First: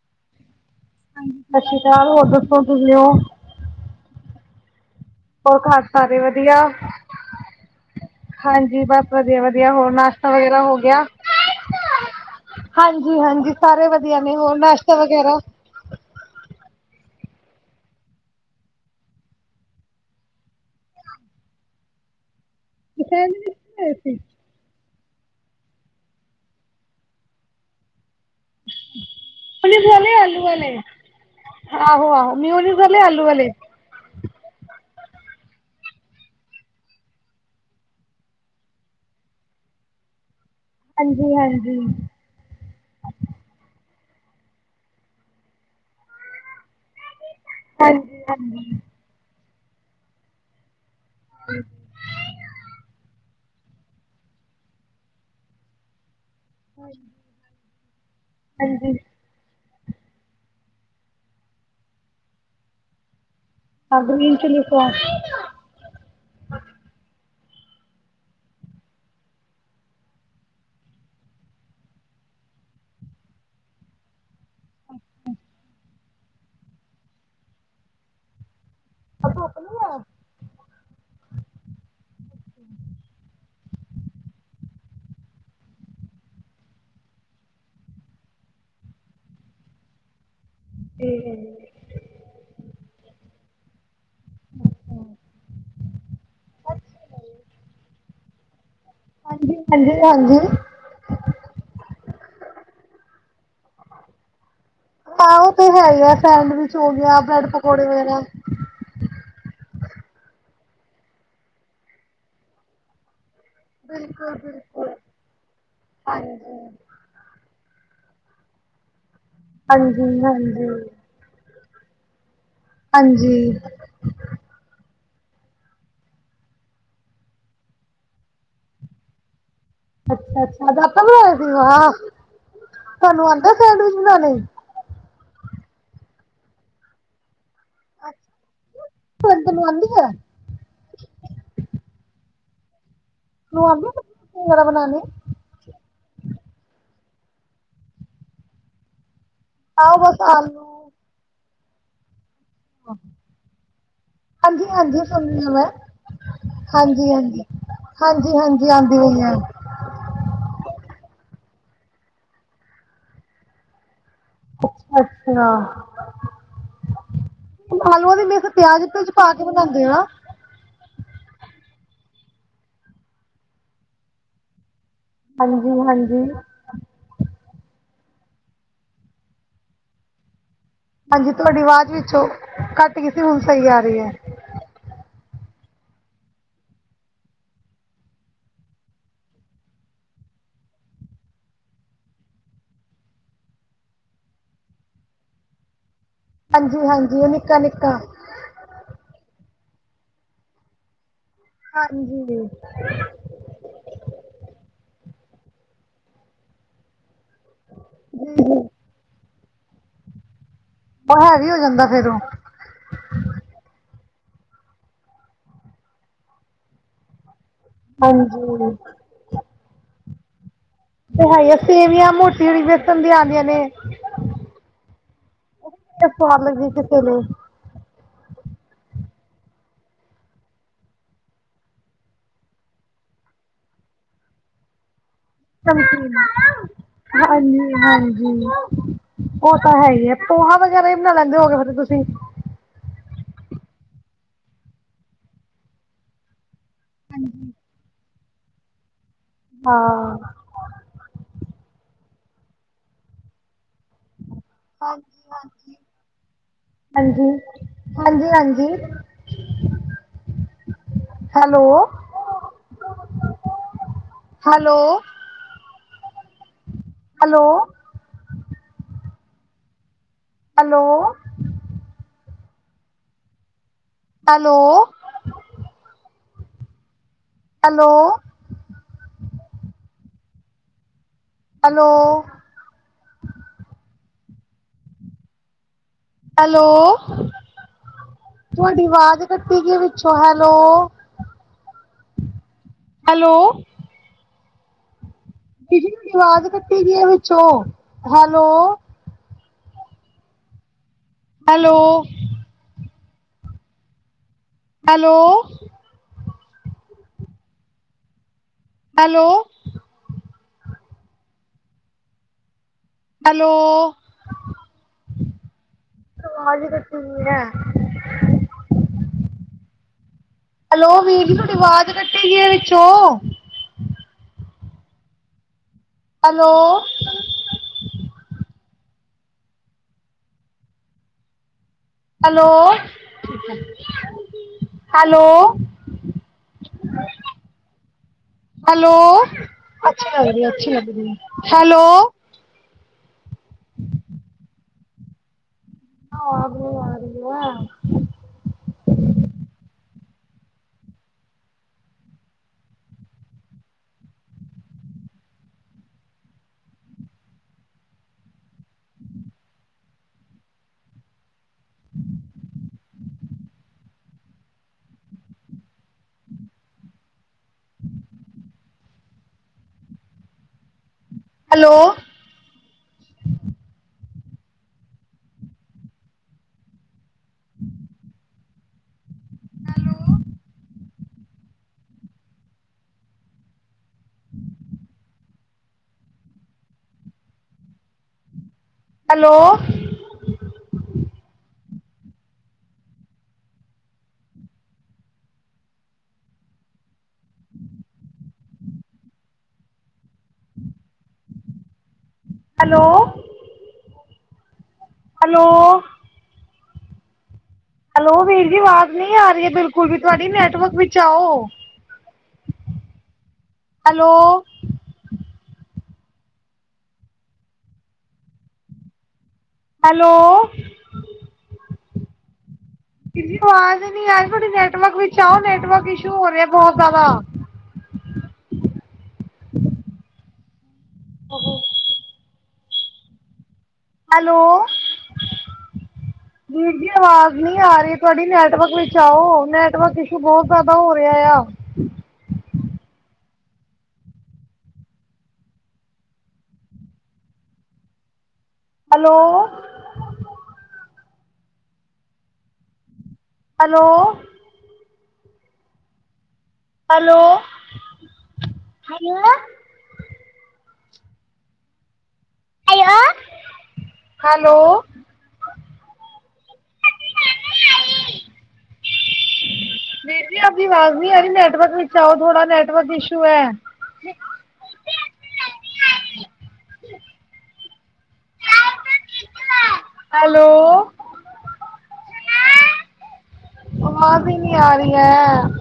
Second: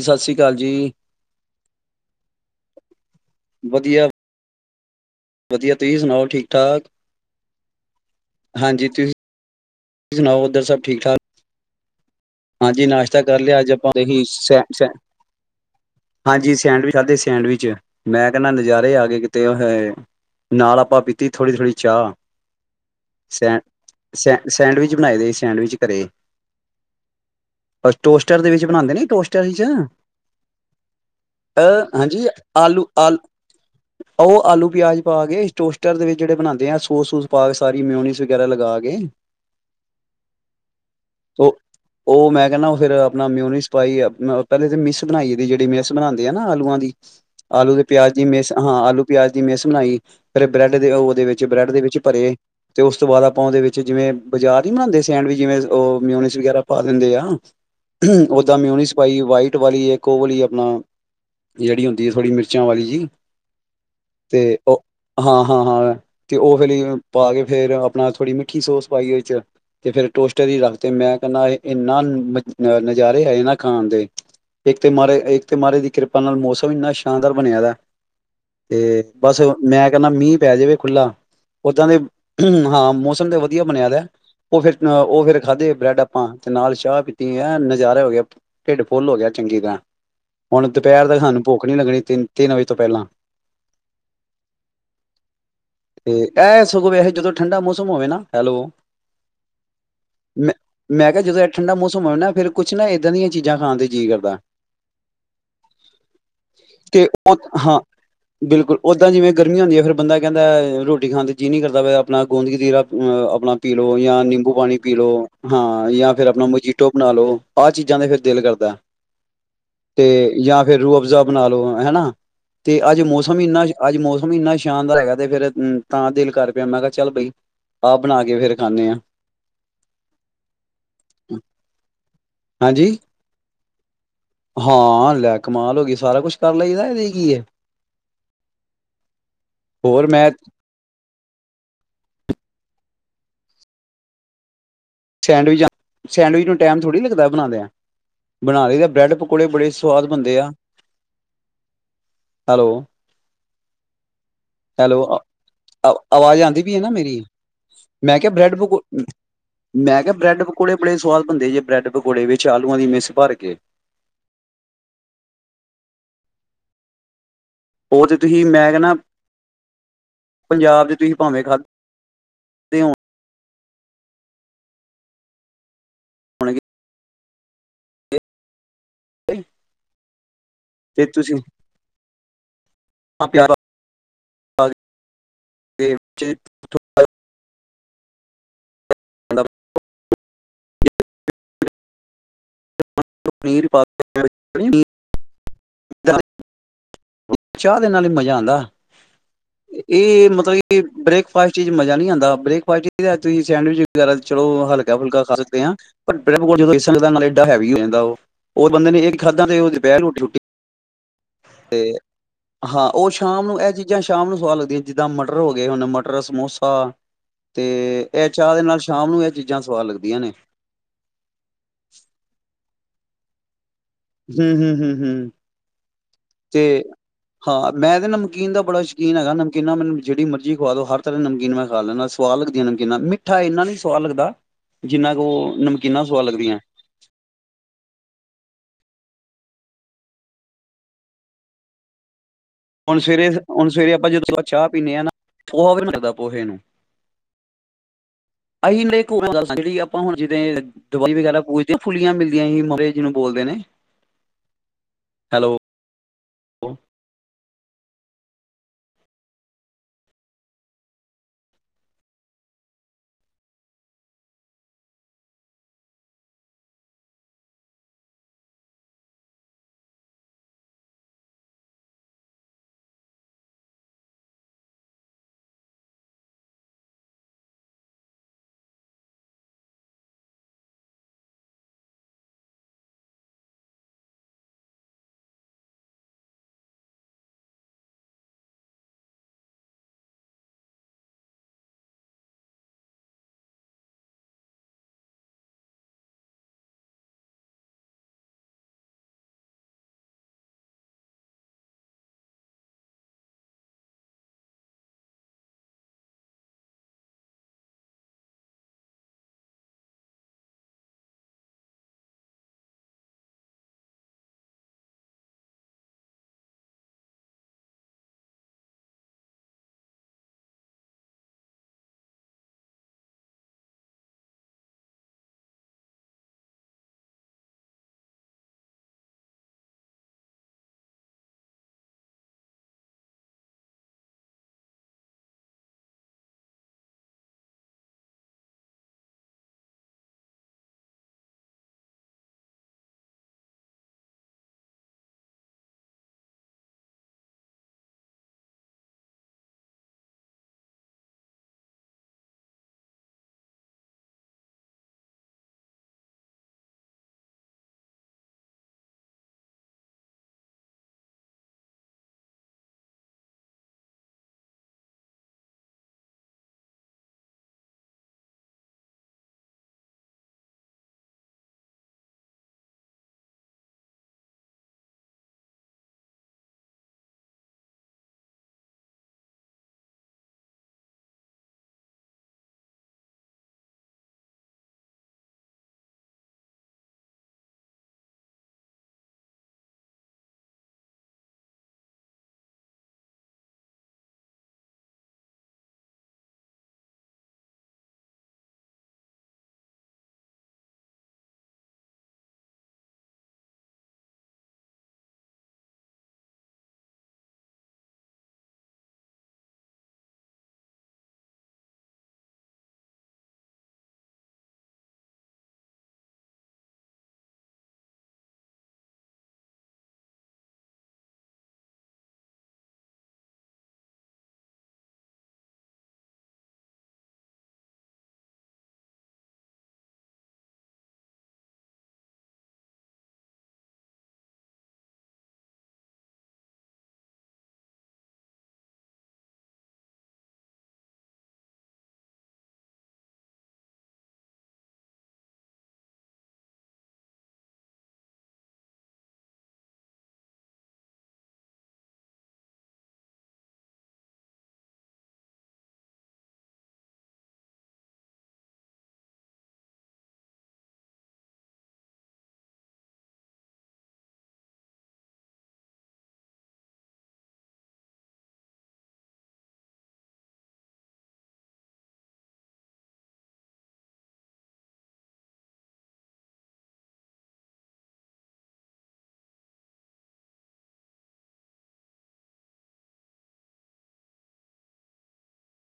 ਸਤਿ ਸ੍ਰੀ ਅਕਾਲ ਜੀ। ਹਾਂਜੀ, ਸਤਿ ਸ੍ਰੀ ਅਕਾਲ, ਹੋਰ ਦੱਸੋ ਕਿਵੇਂ ੳ? ਹੋਰ ਵਧੀਆ-ਵਧੀਆ, ਘਰ ਤੁਸੀਂ ਸਾਰੇ ਸੁਣਾਓ ਠੀਕ ਵਧੀਆ ਠਾਕ? ਹਾਂਜੀ, ਬਸ ਵਧੀਆ-ਵਧੀਆ, ਹੋਰ ਨਾਸ਼ਤਾ ਸੁਣਾਓ ਉੱਧਰ ਵਗੈਰਾ ਸਭ ਠੀਕ ਹੋਗਿਆ? ਠਾਕ ਹਾਂਜੀ, ਨਾਸ਼ਤਾ ਕਰ ਲਿਆ। ਅੱਜ ਸਾਰੇ ਆਪਾਂ ਵਧੀਆ ਨੇ ਹੋਰ ਸ ਨਾਸ਼ਤਾ ਵਗੈਰਾ ਹਾਂਜੀ ਸੈਂਡਵਿਚ ਖਾਧੇ ਸੈਂਡਵਿਚ, ਮੈਂ ਕਹਿੰਦਾ ਨਜ਼ਾਰੇ ਆ ਕੇ ਕਿਤੇ, ਉ ਹੋਏ! ਨਾਲ ਆਪਾਂ ਪੀਤੀ, ਥੋੜ੍ਹੀ-ਥੋੜ੍ਹੀ ਚਾਹ ਸੈਂ ਸੈਂ ਮਿਊਨਿਸ ਸੈਂਡਵਿਚ ਬਣਾਏ ਦੇ, ਸੈਂਡਵਿਚ ਘਰੇ ੳ ਟੋਸਟਰ ਦੇ ਵਿੱਚ ਬਣਾਉਂਦੇ ਨੇ, ਟੋਸਟਰ 'ਚ ਵਾਲੇ ਆਲੂ ਵਾਲੇ ਅਹ, ਆਹੋ ਹਾਂਜੀ ਆਹੋ ਮਿਊਨਿਸ ਵਾਲੇ ਆਲੂ-ਆਲੂ ਆਲੂ ਵਾਲੇ ਉਹ ਆਲੂ ਪਿਆਜ ਪਾ ਕੇ, ਟੋਸਟਰ ਦੇ ਵਿੱਚ ਜਿਹੜੇ ਬਣਾਉਂਦੇ ਆ, ਸੋਸ-ਸੂਸ ਪਾ ਕੇ, ਸਾਰੀ ਮਿਉਨੀਸ ਵਗੈਰਾ ਲਗਾ ਕੇ ਉਹ ਹਾਂਜੀ-ਹਾਂਜੀ। ਉਹ ਮੈਂ ਕੈੰਨਾ, ਫਿਰ ਅਪਨਾ ਮਿਉਨੀਸ ਪਾਈ, ਅਪਨਾ ਪਹਿਲੇ ਤੇ ਮਿਸ ਬਨਾਈ ਦੀ, ਜੇੜੀ ਮਿਸ ਬਨਾਂਦੇ ਆ ਨਾ ਆਲੂਆਂ ਦੀ। ਆਲੂ ਤੇ ਪਿਆਜ ਹਾਂਜੀ ਦੀ ਮਿਸ ਹਾਂਜੀ ਹਾਂ, ਆਲੂ- ਪਿਆਜ ਦੀ ਮਿਸ ਬਨਾਈ, ਫੇਰ ਬ੍ਰੈਡ ਦੇ ਉਹ ਦੇ ਵਿੱਚ ਬ੍ਰੈਡ ਦੇ ਵਿੱਚ ਭਰੇ, 'ਤੇ ਉਸ ਤੋਂ ਬਾਦ ਆਪਾਂ ਓਦੇ ਵਿੱਚ ਜਿਵੇਂ ਬਾਜ਼ਾਰ ਨੀ ਬਨਾਂਦੇ ਸੈਂਡਵਿਚ, ਜਿਵੇਂ ਓ ਮਿਉਨੀਸ ਵਗੈਰਾ। ਪਾ ਦਿੰਦੇ ਆ, ਓਦਾਂ ਮਿਉਨੀਸ ਹਾਂਜੀ ਪਾਈ ਵਾਈਟ। ਇੱਟ ਵਾਲੀ ਇੱਕ ਉਹ ਵਾਲੀ ਆਪਨਾ, ਜੇਹੜੀ ਹੁੰਦੀ ਏ ਥੋੜ੍ਹੀ ਮਿਰਚਾਂ ਵਾਲੀ ਜੀ। ਹਾਂ ਗ੍ਰੀਨ 'ਤੇ ਚਿਲੀ ਉਹ ਸੌਸ ਹਾਂ, ਹਾਂ, ਹਾਂ। ਤੇ ਓ ਵਾਲੀ ਪਾ ਕੇ, ਫੇਰ ਆਪਨਾ ਥੋੜ੍ਹੀ ਮਿੱਠੀ ਸੋਸ ਪਾਈ ਏ ਵਿੱਚ। ਤੇ ਫੇਰ ਟੋਸਟਰ ਈ ਰੱਖ ਤੇ ਮੈਂ ਕਹਿੰਨਾ, ਏਹ ਏਨਾ ਨਜ਼-ਨਜ਼ਾਰੇ ਆਏ ਨਾ ਖਾਨ ਦੇ, ਇੱਕ ਤੇ ਮਾਹਾਰਾਜ, ਇੱਕ ਤੇ ਮਾਹਾਰਾਜ ਦੀ ਕਿਰਪ। ਤਨ ਨਾਲ ਮੌਸਮ ਇੰਨਾ ਸ਼ਾਨਦਾਰ ਬਨਿਆ ਦੈ, ਤੇ ਬਸ ਮੈਂ ਕੈੰਹਨਾ, ਮੀਂ ਪੈ ਜਵੇ। ਖੁਲ੍ਹਾ, ਓਦਾਂ ਦੇ ਹਾਂ, ਮੌਸਮ ਤੇ ਵਦੀਆ ਬਨਿਆ ਦੈ। ਓ ਫੇਰ, ਓ ਫੇਰ ਖਾਦੇੇ ਬ੍ਰੈਡ ਆਪਾਂ। ਤੇ ਨਾਲ ਚਾਹ ਪੀਤੀ, ਐਂ ਨਜ਼ਾਰੇ ਹੋ ਗਏ, ਢਿੱਡ ਫੁੱਲ ਹੋ ਗਿਆ ਚੰਗੀ ਤਰ੍ਹਾਂ। ਹੁਨ ਦੁਪਹਿਰ ਤੱਕ ਸਾਨੂੰ ਭੁੱਖ ਨੀ ਹਾਂਜੀ ਲੱਗਨੀ, ਤਿੰਨ-ਤਿੰਨ ਵਜੇ ਤੋਂ ਪਹਿਲਾਂ। 'ਤੇ ਐਹ ਸਗੋਂ ਵੈਸੇ ਜਦੋਂ ਠੰਡਾ ਮੌਸਮ ਹੋਵੇ ਨਾ, ਹੈਲੋ! ਹਾਂਜੀ-ਹਾਂਜੀ, ਹਾਂਜੀ। ਮੈਂ ਮੈਂ ਕੇਆ, ਜਦੋਂ ਇਹ ਠੰਡਾ ਮੌਸਮ ਹੋਵੇ ਨਾ, ਫ਼ਿਰ ਕੁਛ ਨਾ ਏਦਾਂ ਦੀਆਂ ਚੀਜ਼ਾਂ ਖਾਨ ਤੇ ਜੀਅ ਕਰਦਾ। ਹਾਂ, ਉਹ ਤੇ ਹੈ ਈ ਐ, ਸੈਡਵਿਜ ਹੋ ਤੇ ਗਿਆ, ਉਹ ਬ੍ਰੈਡ ਹਾਂ ਪਕੌੜੇ ਵਗੈਰਾ। ਬਿਲਕੁਲ ਓਦਾਂ, ਜਿਵੇਂ ਗਰਮੀ ਹੁੰਦੀ ਏ ਫਿਰ ਬੰਦਾ ਕੈਹਂਦੈ, ਰੋਟੀ ਖਾਨ ਦੇ ਜੀਅ ਨੀ ਕਰਦਾ ਪੇਆ, ਆਪਨਾ ਗੋਂਦਕਤੀਰਾ, ਅਪਨਾ-ਆਪਨਾ। ਪੀ ਲਓ ਜਾਂ ਬਿਲਕੁਲ ਨਿੰਬੂ ਪਾਨੀ ਬਿਲਕੁਲ ਪੀ ਲਓ, ਹਾਂ, ਜਾਂ ਫੇਰ ਆਪਨਾ ਹਾਂਜੀ ਮਜੀਠ। ਟੋਪ ਬਣਾ ਲਓ, ਆਹ ਚੀਜ਼ਾਂ ਤੇ ਫਿਰ ਦਿਲ ਕਰਦੈ, ਤੇ ਹਾਂਜੀ, ਯਾ ਹਾਂਜੀ, ਫੇਰ ਰੂਹ ਅਫਜ਼ਾ। ਬਨਾ ਲਓ ਹੈ ਨਾ, 'ਤੇ ਅੱਜ ਹਾਂਜੀ ਮੌਸਮ ਇੰਨਾ ਜ ਅੱਜ ਮੌਸਮ ਇੰਨਾ ਸ਼ਾਨਦਾਰ ਹੈਗਾ, ਤੇ ਫੇਰ ਤਾਂ ਦਿਲ ਕਰ ਪੇਆ, ਮੈਂ ਕੇਆ, ਚੱਲ ਬਈ। ਆਪ ਬਨਾ ਕੇ ਫੇਰ ਖਾਂਨੇ ਆਂ। ਅੱਛਾ-ਅੱਛਾ, ਆਪੇ ਬਨਾਏ ਸੀ, ਵਾਹ! ਹਾਂਜੀ ਤੁਹਾਨੂੰ ਆਂਦਾ ਸੈਂਡਵਿਚ ਬਨਾਨੇ? ਹਾਂ, ਲੈ ਕਮਾਲ ਹੋ ਗਈ! ਸਾਰਾ ਕੁਛ ਕਰ ਲਈਦੈ, ਏਦੇ 'ਚ ਕੀ ਏ? ਤੈਨੂੰ ਆਂਦੀ ਹੋਰ ਐ ਮੈਂ? ਰੂਹ ਆਫਜੂ ਵਗੈਰਾ ਬਨਾਨੇ। ਸੈਂਡਵਿਜ-ਸੈਂਡਵਿਜ ਨੂੰ ਟਾਈਮ ਥੋੜੀ ਲੱਗਦੈ ਬਨਾਦਿਆਂ, ਬਨਾ ਲਈਦੈ, ਬ੍ਰੈਡ ਪਕ ਪਕੋੋੜੇ ਬੜੇ ਆਓ ਸਵਾਦ ਬਸ ਬਨੰਦੇ ਆ, ਆਲੂ ਹੈਲੋ! ਹਾਂਜੀ, ਹਾਂਜੀ ਹੈਲੋ, ਸੁਣ ਰਹੀ ਆ ਮੈਂ ਅ ਆਵਾਜ਼ ਆਂਦੀ ਪਈ ਏ ਨਾ ਹਾਂਜੀ, ਮੇਰੀ? ਹਾਂਜੀ। ਮੈਂ ਕੇਆ, ਹਾਂਜੀ, ਬ੍ਰੈਡ ਹਾਂਜੀ ਪਕੋ ਆਂਦੀ ਪਈ ਐ ਮੈਂ ਕੇਆ, ਬ੍ਰੈੱਡ ਪਕੌੜੇ ਬੜੇ ਸਵਾਦ ਬਨਦੇ ਜੇ, ਬ੍ਰੈਡ ਪਕੌੜੇ ਵਿੱਚ ਆਲੂਆਂ ਦੀ ਮਿਸ ਭਰ ਕੇ। ਅੱਛਾ-ਅੱਛਾ। ਉਹ ਤੇ ਆਲੂਆਂ ਦੀ ਮਿਸ, ਤੁਸੀਂ ਮੈਂ ਪਿਆਜ਼ ਕਹਿਣਾ -ਪਿਓਜ਼ ਪਾ ਕੇ ਬਨਾਂਦੇ ਓ ਨਾ? ਪੰਜਾਬ ਦੇ 'ਚ ਤੁਸੀ ਭਾਵੇਂ ਖਾਧ। ਹਾਂਜੀ-ਹਾਂਜੀ। ਹਾਂਜੀ। ਬਈ! ਹਾਂਜੀ, ਤੁਹਾਡੀ ਆਵਾਜ਼ ਵਿੱਚੋਂ, ਕੱਟ ਗਈ ਸੀ ਹੁਨ ਸਹੀ ਆ ਰੀ ਐ। ਅੱਜ ਦੇਵ ਚੇਨ? [unintelligible] ਥੋੜ੍ਹਾ ਤੋ ਪਨੀਰ ਪਾ [unintelligible] ਚਾਏ, ਹਾਂਜੀ, ਹਾਂਜੀ ਉਹ ਨਿੱਕਾ, ਚਾਅ ਦੇ ਨਿੱਕਾ ਨਾਲ ਈ ਮਜ਼ਾ ਆਉਂਦਾ। ਏਅ ਮਤਲਬ ਕਿ ਬ੍ਰੇਕਫਾਸਟ ਚੀ ਮਜ਼ਾ ਨੀ ਆਂਦਾ। ਹਾਂਜੀ ਬ੍ਰੇਕਫਾਸਟ ਚ ਤੁਸੀਂ ਸੈਂਡਵਿਚ ਵਗੈਰਾ ਚਲੋ ਹਲਕਾ-ਫੁਲਕਾ ਖਾ ਸਕਦੇ ਆਂ, ਪਰ [unintelligible] ਡਾ ਹੈਵੀ ਹੋ ਜਾਂਦਾ ਓਹ। ਔਰ ਬੰਦੇ ਨੇ ਏਕ ਈ ਖਾਦਾਂ ਤੇ ਔ ਦੁਪੈਰ ਰੋੱਟੀ-ਰੂਟੀ ਆ ਹੈਵੀ ਹੋ ਜਾਂਦਾ ਫੇਰ ਓਹ। ਹਾਂ, ਓਹ ਸ਼ਾਮ ਨੂੰ ਐ ਚੀਜ਼ਾਂ ਸ਼ਾਮ ਨੂੰ ਸਵਾਦ ਲੱਗਦੀਐਂ, ਜਿੱਦਾਂ ਮਟਰ ਹੋ ਗਏ, ਹੁਣ ਮਟਰ ਸਮੋਸਾ ਤੇ ਐਹ ਚਾਹ ਦੇ ਹਾਂਜੀ ਨਾਲ ਸ਼ਾਮ ਨੂੰ ਐਹ ਚੀਜ਼ਾਂ ਸਵਾਦ ਲੱਗਦੀਆਂ ਨੇ। ਤੇ ਹੈ ਆ ਸੇਵੀਆਂ ਮੋਟੀ ਆਲੀ ਵੇਸਣ ਦੀਆ ਆਂਦੀਆਂ ਨੇ। ਹੂੰ ਹੂੰ ਹੂੰ ਹੂੰ ਓਹ ਵੀ ਬੜੀ ਸਵਾਦ ਲੱਗਦੀ ਤੇ ਏ, ਕਿਸੇ ਲੇ। ਹਾਂ, ਮੈਂ ਤੇ ਨਮਕੀਨ ਦਾ ਬੜਾ ਸ਼ਕੀਨ ਹੈਗਾ। ਨਮਕੀਨਾ ਮੈਨੂੰ ਜੇੜੀ ਮਰਜ਼ੀ ਖਵਾ ਦੋ, ਹਰ ਤਰ੍ਹਾਂ ਦੀ ਨਮਕੀਨ ਮੈਂ ਖਾ ਲੈਣਾ। ਸਵਾਦ ਲੱਗਦੀਆਂ ਨਮਕੀਨਾ। ਮਿੱਠਾ ਏਨਾ ਨੀ ਸਵਾਦ ਲੱਗਦਾ ਜਿੰਨਾ ਕੁ ਓਹ ਨਮਕੀਨ, ਹਾਂਜੀ, ਹਾਂਜੀ। ਓ ਤਾਂ ਹੈ ਈ ਐ, ਪੋਹਾ ਵਗੈਰਾ ਹੀ ਬਣਾ ਲੈਂਦੇ ਹੋਗੇ ਫੇਰ ਤੇ ਤੁਸੀਂ? ਹੁਣ ਸਵੇਰੇ ਹੁਣ ਸਵੇਰੇ ਆਪਾਂ ਜਦੋਂ ਚਾਹ ਪੀਂਦੇ ਆਂ ਨਾ, ਓਹ ਐਵੀ ਨੀ ਲਗਦਾ ਪੋਹੇ ਨੂੰ। ਹਾਂਜੀ। ਅਹੀਂ ਲੇਕੂ [unintelligible] ਜੇੜੀ ਹਾਂ ਆਪਾਂ ਹੁਣ ਜਿਦੇ ਦਵਾਲੀ ਵਗੈਰਾ ਪੂਜਦੇਆਂ ਫੁੱਲੀਆਂ ਮਿਲਦੀਆਂ ਹੀ ਮੁਰੇ ਜਿਨੂੰ ਬੋਲਦੇ ਨੇ। ਹਾਂਜੀ, ਹੈਲੋ ਹਾਂਜੀ। ਹਾਂਜੀ, ਹਾਂਜੀ-ਹਾਂਜੀ। Hello. Hello hello. Hello. Hello. Hello. Hello. Hello, ਤੁਆਡੀ ਵਾਜ਼ ਕੱਟੀ ਗਈ ਵਿੱਚੋ, ਹੈਲੋ। ਹੈਲੋ। ਦੀਦੀ ਵਾਜ਼ ਕੱਟੀ ਗਈ ਏ ਵਿੱਚੋਂ, hello. Hello. Hello. Hello. Hello, ਤੇ ਵਾਜ਼ ਈ ਕਟੀ ਗਈ ਐ। ਹੈਲੋ, ਵੀਰ ਜੀ ਤੋਡੀ ਵਾਜ਼ ਕਟੀ ਗਈ ਐ ਵਿੱਚੋਂ। ਹੈਲੋ। ਹੈਲੋ। ਹੈਲੋ। ਹੈਲੋ, ਅੱਛੀ ਲੱਗਰੀ ਏ ਅੱਛੀ ਲੱਗਦੀ ਏ, ਹੈਲੋ। ਆਵਾਜ ਨੀ ਆ ਰੀ ਐ। Hello. [inaudible] Hello. Hello. Hello. Hello. Hello ਵੀਰ ਜੀ, ਵਾਜ਼ ਨੀ ਆ ਰੀ ਐ ਬਿਲਕੁਲ ਵੀ ਤੁਵਾਡੀ ਨੈਟਵਰਕ ਵਿੱਚ ਆਓ। ਹੈਲੋ। ਐਲੋ। ਵੀਰ ਜੀ ਅਵਾਜ਼ ਨੀ ਆਰੀ ਥੋਡੀ। ਨੈਟਵਰਕ ਵਿੱਚ ਆਓ। ਨੈਟਵਰਕ ਇਸ਼ੂ ਹੋ ਰਿਐ ਬੋਤ ਜੈਦਾ। [unintelligible] ਹੈਲੋ। [inaudible] ਵੀਰ ਜੀ ਆਵਾਜ਼ ਨੀ ਆ ਰਹੀ ਤੁਹਾਡੀ। ਨੈਟਵਰਕ ਵਿੱਚ ਆਓ। ਨੈਟਵਰਕ ਇਸ਼ੂ ਬਹੁਤ ਜ਼ਿਆਦਾ ਹੋ ਰਿਹਾ ਆ। ਹੈਲੋ। ਹੈਲੋ। ਹੈਲੋ-ਹੈਲੋ। ਹੈਲੋ-ਹੈਲੋ। ਵੀਰ ਜੀ ਆਪਦੀ ਆਵਾਜ਼ ਨੀ ਆਰੀ ਨੈਟਵਰਕ ਵਿੱਚ ਆਓ ਥੋੜਾ ਨੈਟਵਰਕ ਇਸ਼ੂ ਹੈ। ਹੈਲੋ। ਆਵਾਜ਼ ਈ ਨਹੀਂ ਆ ਰਹੀ ਹੈ।